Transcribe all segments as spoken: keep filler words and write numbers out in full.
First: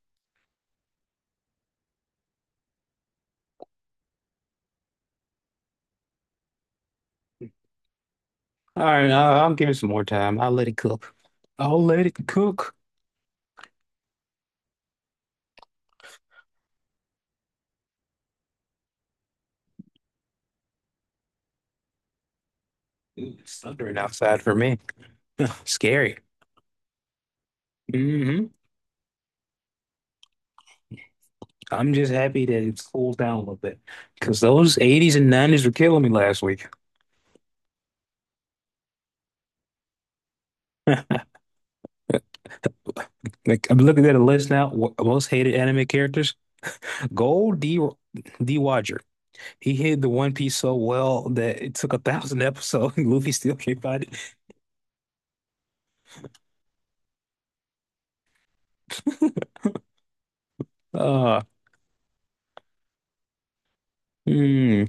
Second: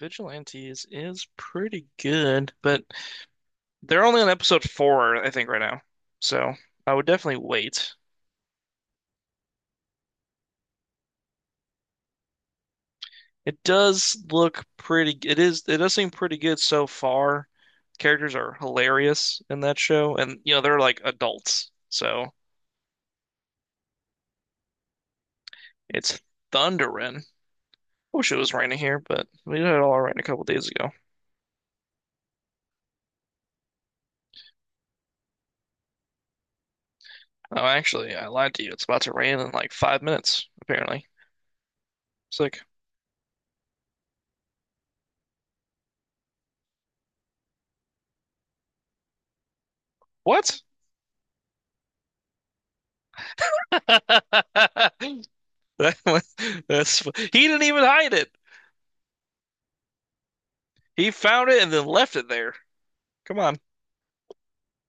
Vigilantes is pretty good, but they're only on episode four, I think, right now. So I would definitely wait. All right, I'll, I'll give it some more time. I'll let it cook. I'll let it cook. It does look pretty. It is. It does seem pretty good so far. Characters are hilarious in that show, and you know they're like adults, so Ooh, it's thundering outside for me. Scary. it's thundering. Wish it hmm was raining here, but we had it all rain a couple days ago. I'm just happy that it's cooled down a little bit because those eighties and nineties were killing me last week. Oh, actually, I lied to you. It's about to rain in like five minutes, apparently. It's like, Like I'm looking at a list now. wh- Most hated anime characters. Gold D D Roger. He hid the One Piece what? so well that it took a thousand episodes. Luffy still can't find it. It That was, that's he didn't even hide it. He Uh, found it and then left it there. Come on, hmm,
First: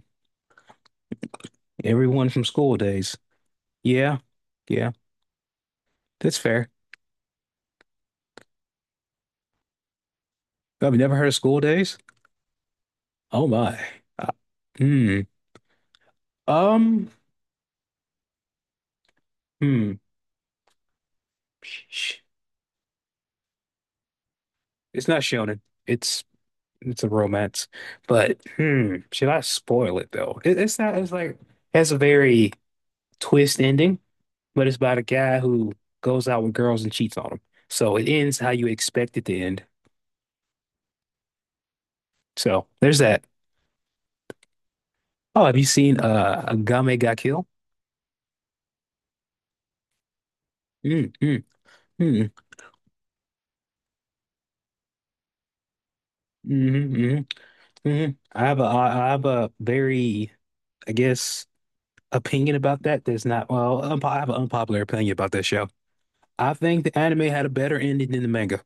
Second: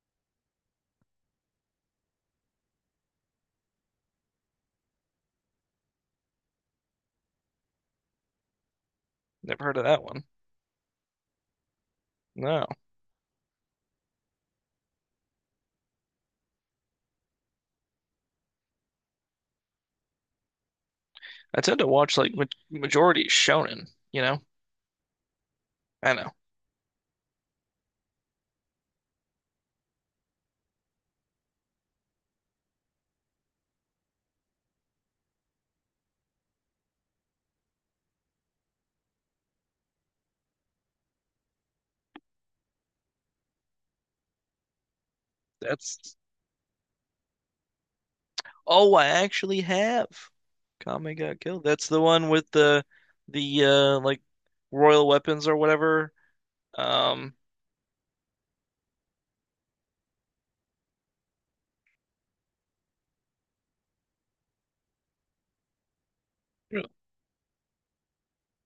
everyone from school days. Yeah, yeah, that's fair. never heard of that one. I've never heard of school days. No, Oh my. Uh, hmm. Um. Hmm. I tend Sh- to watch sh- like ma majority shonen. You know, It's not shonen. I It's know it's a romance. But hmm. Should I spoil it though? It, it's not. It's like has a very twist ending. But it's about a guy who goes out with girls and cheats on them. So it ends how you expect it to end. So there's that. Oh, have you seen that's. uh Game Ga Kill? Oh, I actually have. Mm, Kame got mm, killed. That's the one mm, with the the uh like royal weapons or whatever. mm, mm, Um, mm. I have a I I have a very, I guess, opinion about that. That's not well, unpo- I have an unpopular opinion about that show. I think Really? the anime had a better ending than the manga.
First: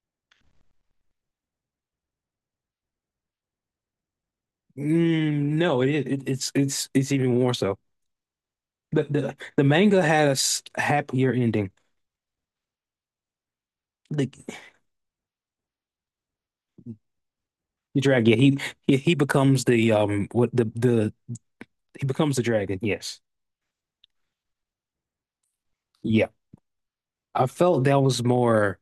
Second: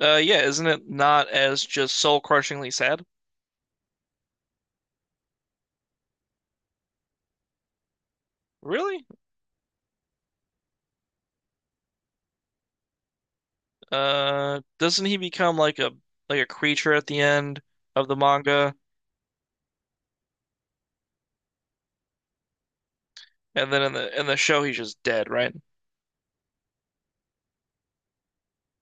uh, Yeah, isn't it not as just soul crushingly sad? Mm, no, it, it it's it's it's even more so. The, Really? The the manga had a s- happier ending. The Uh, doesn't he become like a like a creature at the end The of the dragon. Yeah, He, manga? he he becomes the um what the the he becomes the dragon. Yes. And then in the in the show, he's just dead, right? Yeah. I felt that was more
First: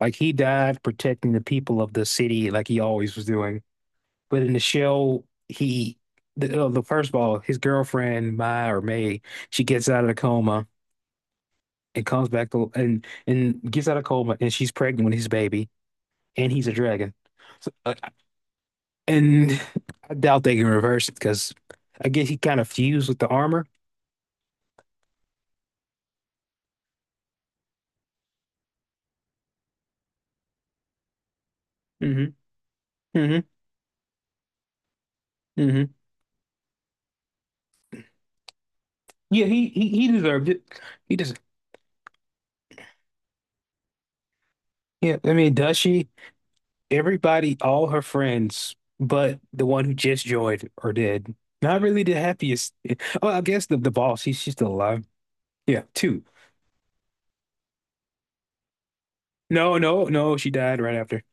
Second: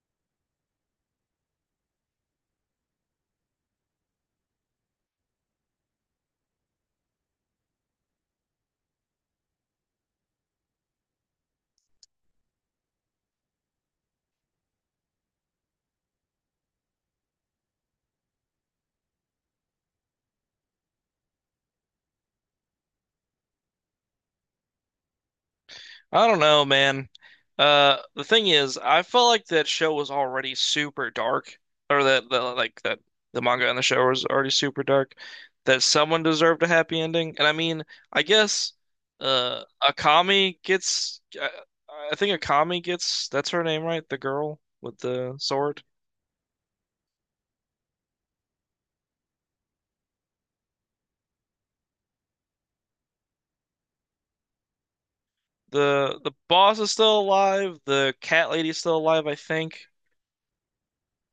like he died protecting the people of the city like he always was doing. But in the show, he the, uh, the first ball, his girlfriend, Mai or May, she gets out of the coma and comes back to, and and gets out of coma and she's pregnant with his baby and he's a dragon. So, uh, and I doubt they can reverse it because I guess he kind of fused with the armor. I don't know, man. Uh, the thing is, I felt like that show was already super dark, or that hmm the like that hmm the manga and the show was already super dark. That hmm someone deserved a happy ending, and I mean, I guess, Yeah, uh, he he he deserved it. Akami He gets. just I, I think Akami gets. That's her name, right? The girl with yeah. I the mean, does sword. she? Everybody, all her friends, but the one who just joined are dead. Not really the happiest. Oh, I guess the the boss. He's She's still alive. Yeah, The two. the boss is still alive. The cat lady's still alive, I No, think. no, no. She died right after.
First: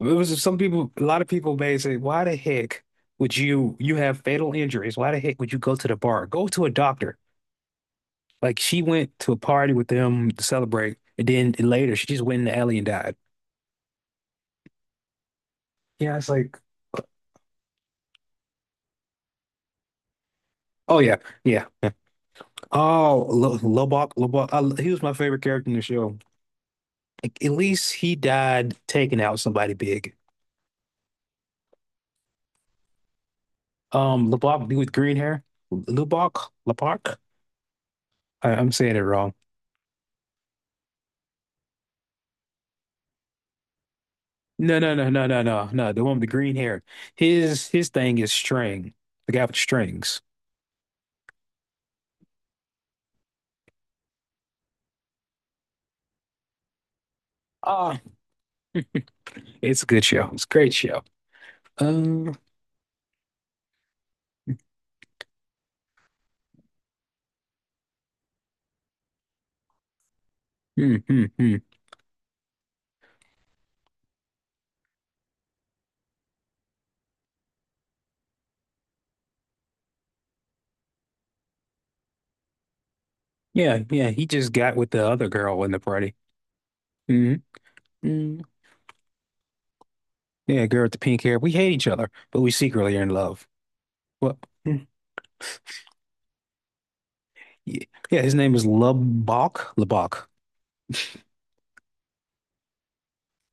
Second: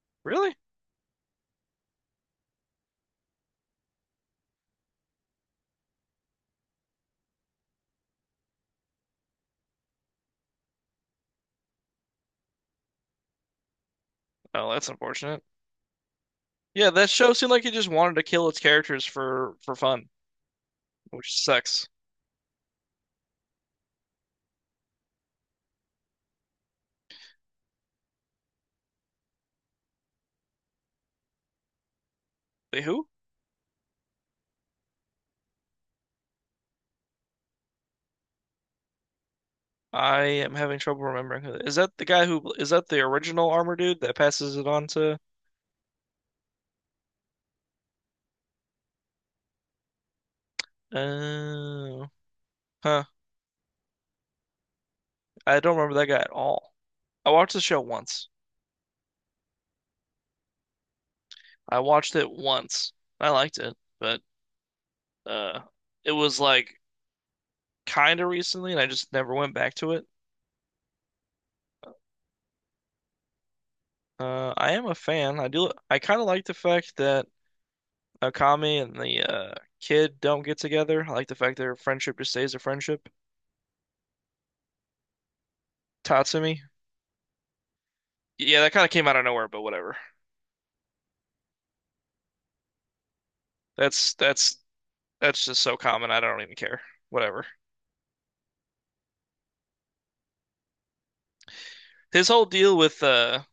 It was Really? some people. A lot of people may say, "Why the heck would you? You have fatal injuries. Why the heck would you go to the bar? Go to a doctor." Like she went to a party with them to celebrate, and then later she just went in the alley and died. Oh, that's unfortunate. Yeah, it's like, Yeah, that show seemed like it just wanted to kill its characters for for fun, oh yeah, which yeah. sucks. Oh, Lo- Lobok, Lobok. I, he was my favorite character in the show. Like, at least he died taking out somebody big. Wait, who? Um, Lobok, dude with green hair. Lubok, Lobok. I, I'm saying it wrong. I am having trouble remembering who. Is that the guy who is that the original armor dude that passes it No, on no, no, to? no, no, no, no. The one with the green hair. His his thing is string. The guy with the strings. Oh, huh. I don't remember that guy at all. I watched the show Ah, once. it's a good show. It's a great show. I watched it Um, once. I liked it, but uh, it was like kind of recently, and I just never went back to it. hmm, hmm, hmm. Uh, I am a fan. I do. I kind of like the fact that Akami and the uh, kid don't get together. I like the fact their friendship just stays a friendship. Yeah, yeah. He just got with the other girl in the party. Tatsumi. hmm mm Yeah, that kind of came out of nowhere, but whatever. Yeah, girl with the pink hair. We hate each other, but we secretly are in love. That's What? that's that's just so common. I don't even care. Whatever. Yeah, yeah, his name is Lubbock. Lubbock. His whole deal with uh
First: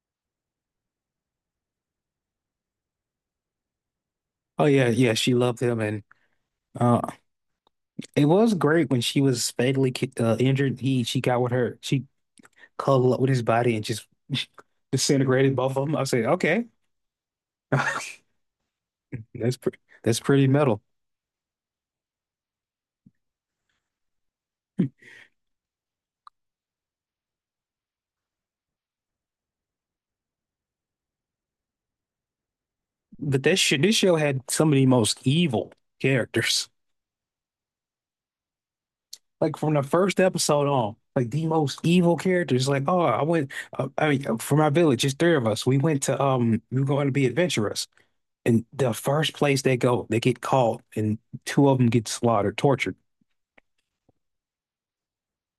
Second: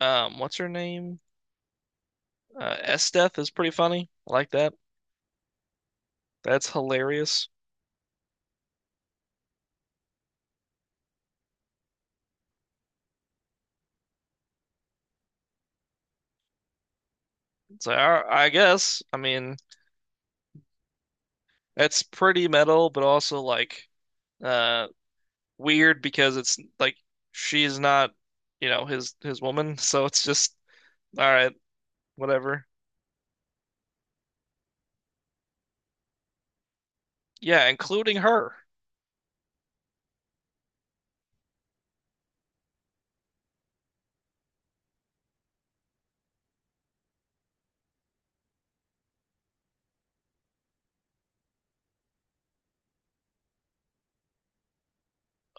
um what's her name? Uh S Death is pretty funny. I like Oh that. yeah, yeah, she loved him, and That's uh, hilarious. it was great when she was fatally ki- uh, injured. He She got with her, she cuddled up with his body and just disintegrated both of them. I said, okay, It's like, "All right, I guess. I that's mean, pretty, that's pretty metal. that's pretty metal, but also like uh weird because it's like she's not, you know, his his woman, so it's just all right, whatever. But that shit, this show had some of the most evil characters. Yeah, including her. Like from the first episode on, like the most evil characters. Like, oh, I went, uh, I mean, uh, for my village, it's three of us. We went to, um, we were going to be adventurous. And the first place they go, they get caught, and two of them get slaughtered, tortured.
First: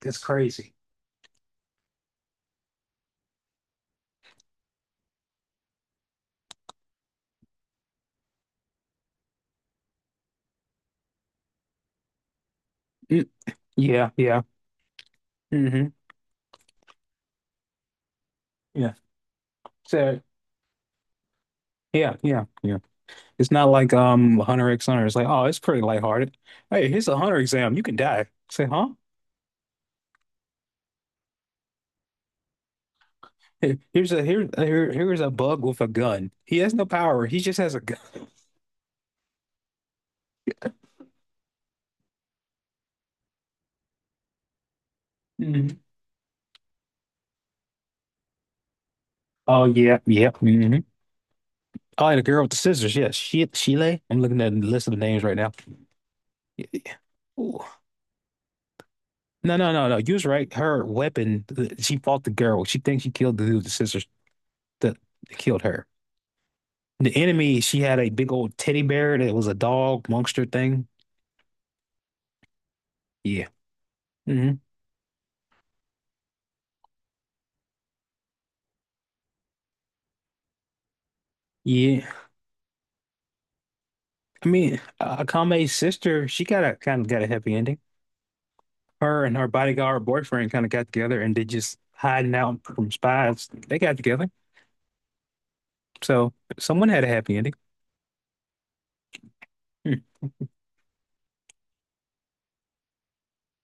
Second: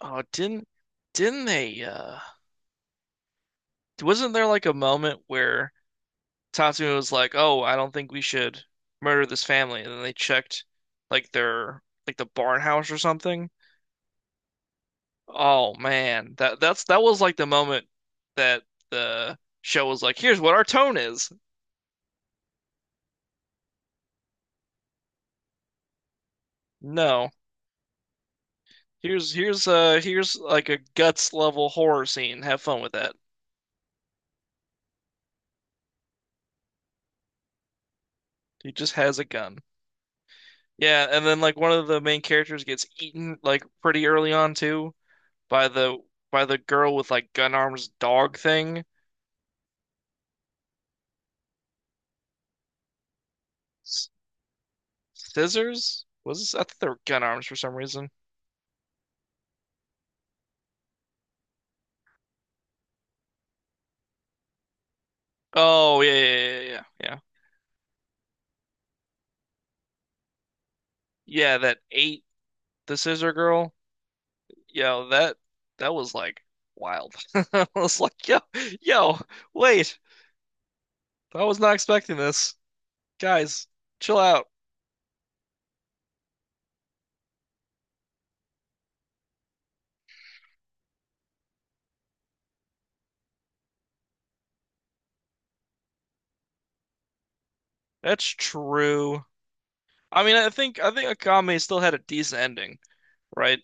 That's didn't crazy. didn't they uh wasn't there like a moment where Tatsumi was like, "Oh, I don't think we should murder this family." And then they checked like their like the barn house or Mm, something. yeah, yeah. Oh hmm man, that that's that was like the moment that Yeah. the show was like, So "Here's what our tone is." yeah, yeah, yeah. It's not like um Hunter X Hunter. It's like, oh, it's pretty lighthearted. Hey, here's a No. Hunter exam. You can die. Say, huh? Here's here's uh here's like a guts level horror scene. Have fun with that. Here- Here's a here here here's a bug with a gun. He has no power. He just has a gun. He just has a gun. Yeah, and then like one of the main characters gets eaten like pretty early on too by Mhm. the by the girl with like gun arms dog thing. Oh yeah, yeah. hmm Oh, and the girl with the scissors. Yes, she Sheila. S I'm looking at the list of the names right now. Scissors? Was this? I thought they were gun arms for some reason. No, no, no, no. You was right. Her weapon, the- she fought the girl. She thinks she killed the dude, the sisters that that killed her. Oh yeah, yeah, yeah, yeah, yeah. The Yeah, enemy, she had a big old teddy bear that was a dog monster thing. yeah, that ate the scissor Yeah. girl. hmm Yo, that that was like wild. I was like, yo, yo, wait. I was not Yeah. expecting this. Guys, chill out. I mean, uh, Akame's sister, she got a kind of got a happy ending. Her and her bodyguard boyfriend kind of got together and they just hiding out from spies. They got together. So someone had a happy ending. That's true. Hmm. I mean, I think I think Akame still had a decent ending, right?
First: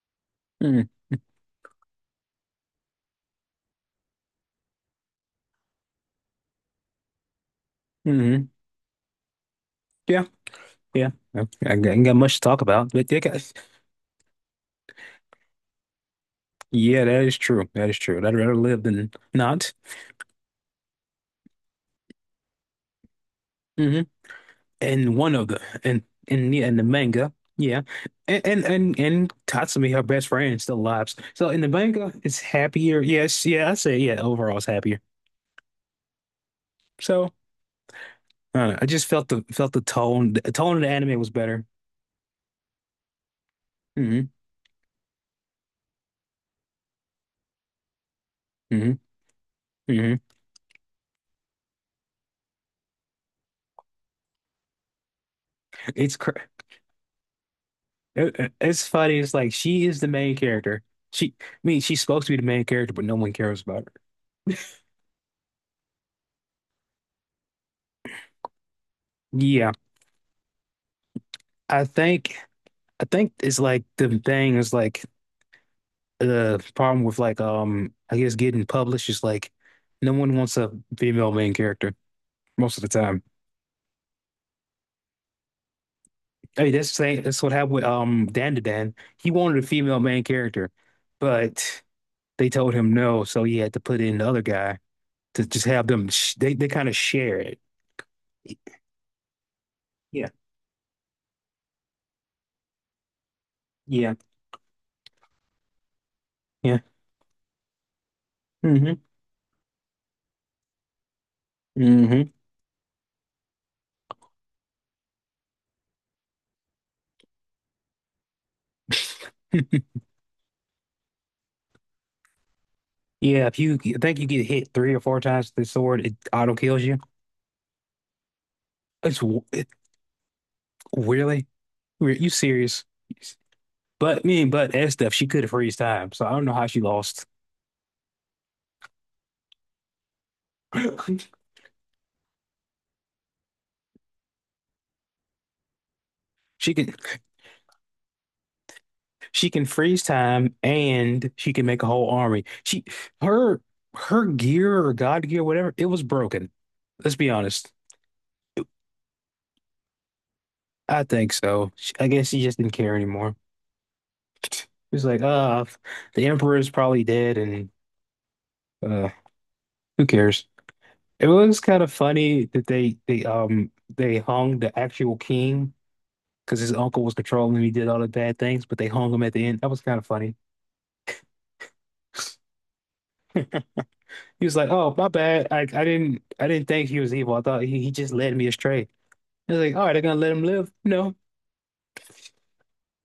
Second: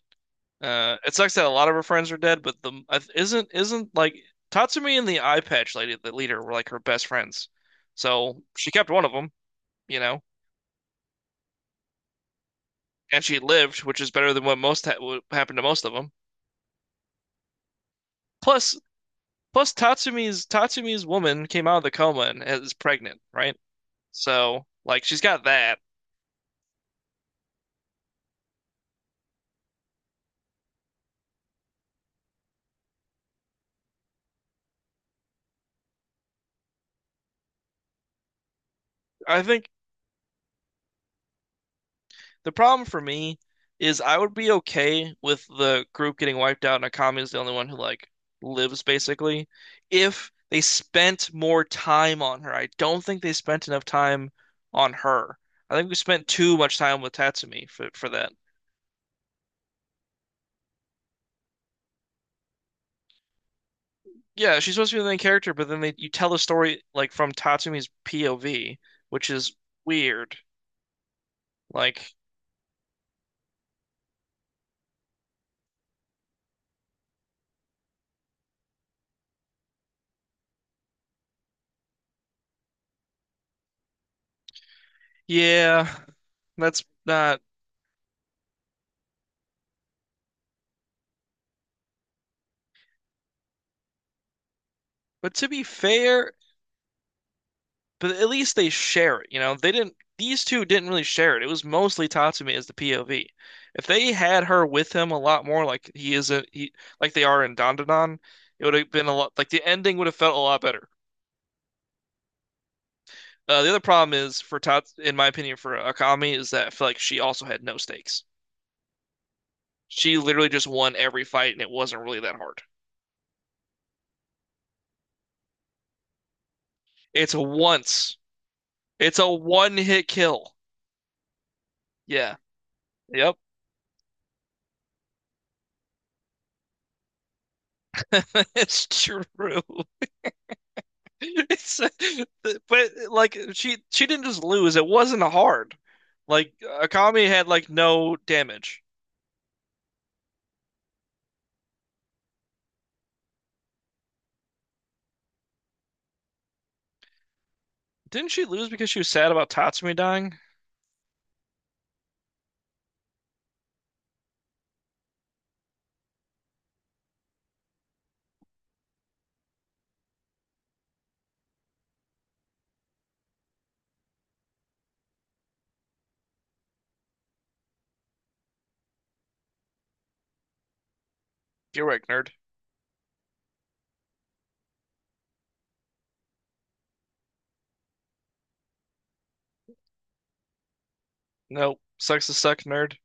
Mm-hmm. Uh, it sucks that a lot of her friends are dead, but the I th- isn't isn't like Tatsumi and the eye patch lady, the leader, were like her best friends. So Mm-hmm. she kept one of them, you know, Yeah. Yeah. I I ain't got much to talk about, but they and she got lived, which is better than what most ha what happened to most of them. yeah, that is true. That is true. I'd rather Plus, live than not. plus Tatsumi's Tatsumi's woman came out of the coma and is pregnant, right? hmm So like And she's one got of the that. and and yeah, and the manga, yeah, and and and, and Tatsumi, her best friend, still lives. So in the manga, it's happier. Yes, yeah, I say yeah. Overall, it's happier. So I don't know. I just felt I the think felt the tone. The tone of the anime was better. the problem for me is I hmm would be okay with the group getting wiped out and Akami is the only one who like lives hmm basically hmm if they spent more time on her. I don't think they spent enough time on her. I think we It's spent cr too much time with Tatsumi for for that. it- it's funny. It's like she is the main character. She, I mean, she's supposed to be the main character, but no one cares about her. Yeah, she's supposed to be the main character, but then they you tell the story like from Tatsumi's P O V, which is Yeah, weird. I Like, think. I think it's like the thing is like the problem with like um I guess getting published is like no one wants a female main character most of the time. yeah, I mean that's that's the same not. that's what happened with um Dan to Dan. He wanted a female main character, but they told him no, so he had to put in the other guy But to to be just have them fair, sh they they kind of share it. but at least they share it. You know, they didn't. Yeah, These two didn't really share it. It was mostly Tatsumi as the P O V. If they yeah, had her with him a lot more, like he is a he, yeah. like they are in Dandadan, it would have hmm been a lot. Like the ending would have felt a lot better. hmm Uh, the other problem is for Tats, in my opinion, for Akami is that I feel like she also had no stakes. She literally just won every fight, and it wasn't really that hard. Yeah, if you I think you get hit three or four times with the sword, it auto kills you. It's a once. It's It's a w- it, one hit kill. really? Were you Yeah. serious? Yep. But me and but S stuff, she could freeze time. So I don't know how she lost. It's true. It's but like she she didn't just lose. It wasn't hard. Like She can Akami had like no damage. she can freeze time and she can make a whole army. She her Her gear or God gear, whatever, it was broken. Let's be honest. Didn't she lose because she was sad about Tatsumi dying? I think so. She- I guess she just didn't care anymore. It was like, uh, the emperor is probably dead, and uh, who cares? It was kind of funny that they they um they hung the actual king, because his uncle was controlling him. He did all the bad things, but they hung him at the end. That was kind of funny. You're right, nerd. He was like, "Oh, my bad. I, I didn't I didn't think he was evil. I thought he, he just led me astray." I was like, "All right, they're gonna let him live?" No. No, sucks to suck, nerd.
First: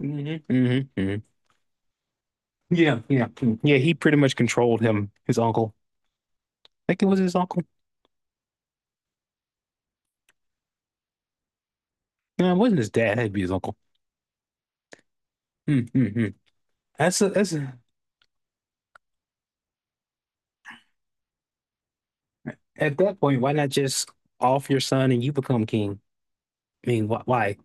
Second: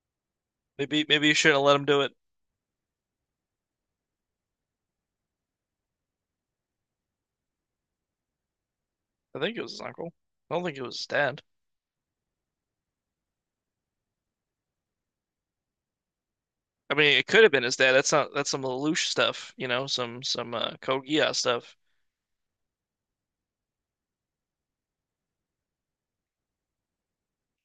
hmm hmm Maybe hmm maybe you shouldn't have let him do it. Yeah, yeah, mm, yeah. He pretty much controlled him. His uncle. I think it was his uncle. I think it was his uncle. I don't think it was his dad. No, it wasn't his dad. It'd be his uncle. Mm-hmm. I mean, That's it a, could have that's been his a, dad. That's not that's some Lelouch stuff, you know, some some uh, Code Geass stuff, at that point, why not just off your son and you become king? I mean, wh why?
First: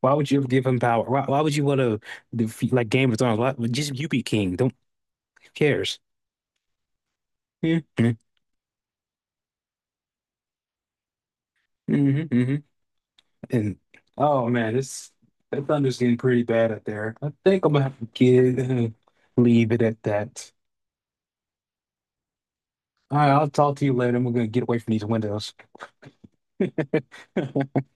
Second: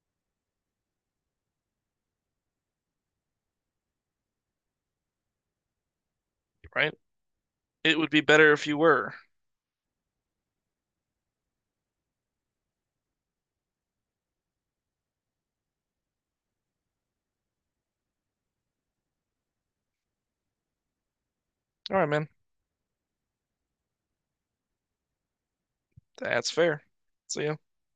Why would you give him power? Why, why would you want to defeat like Game of Thrones? Why, just you be king. Don't who cares. right? hmm It would hmm be better if you were. hmm And oh man, this that thunder's getting pretty bad out there. I think I'm gonna have to get leave it at that. All right, man. All right, I'll talk to you later. I'm gonna get away from these windows. That's fair. See ya.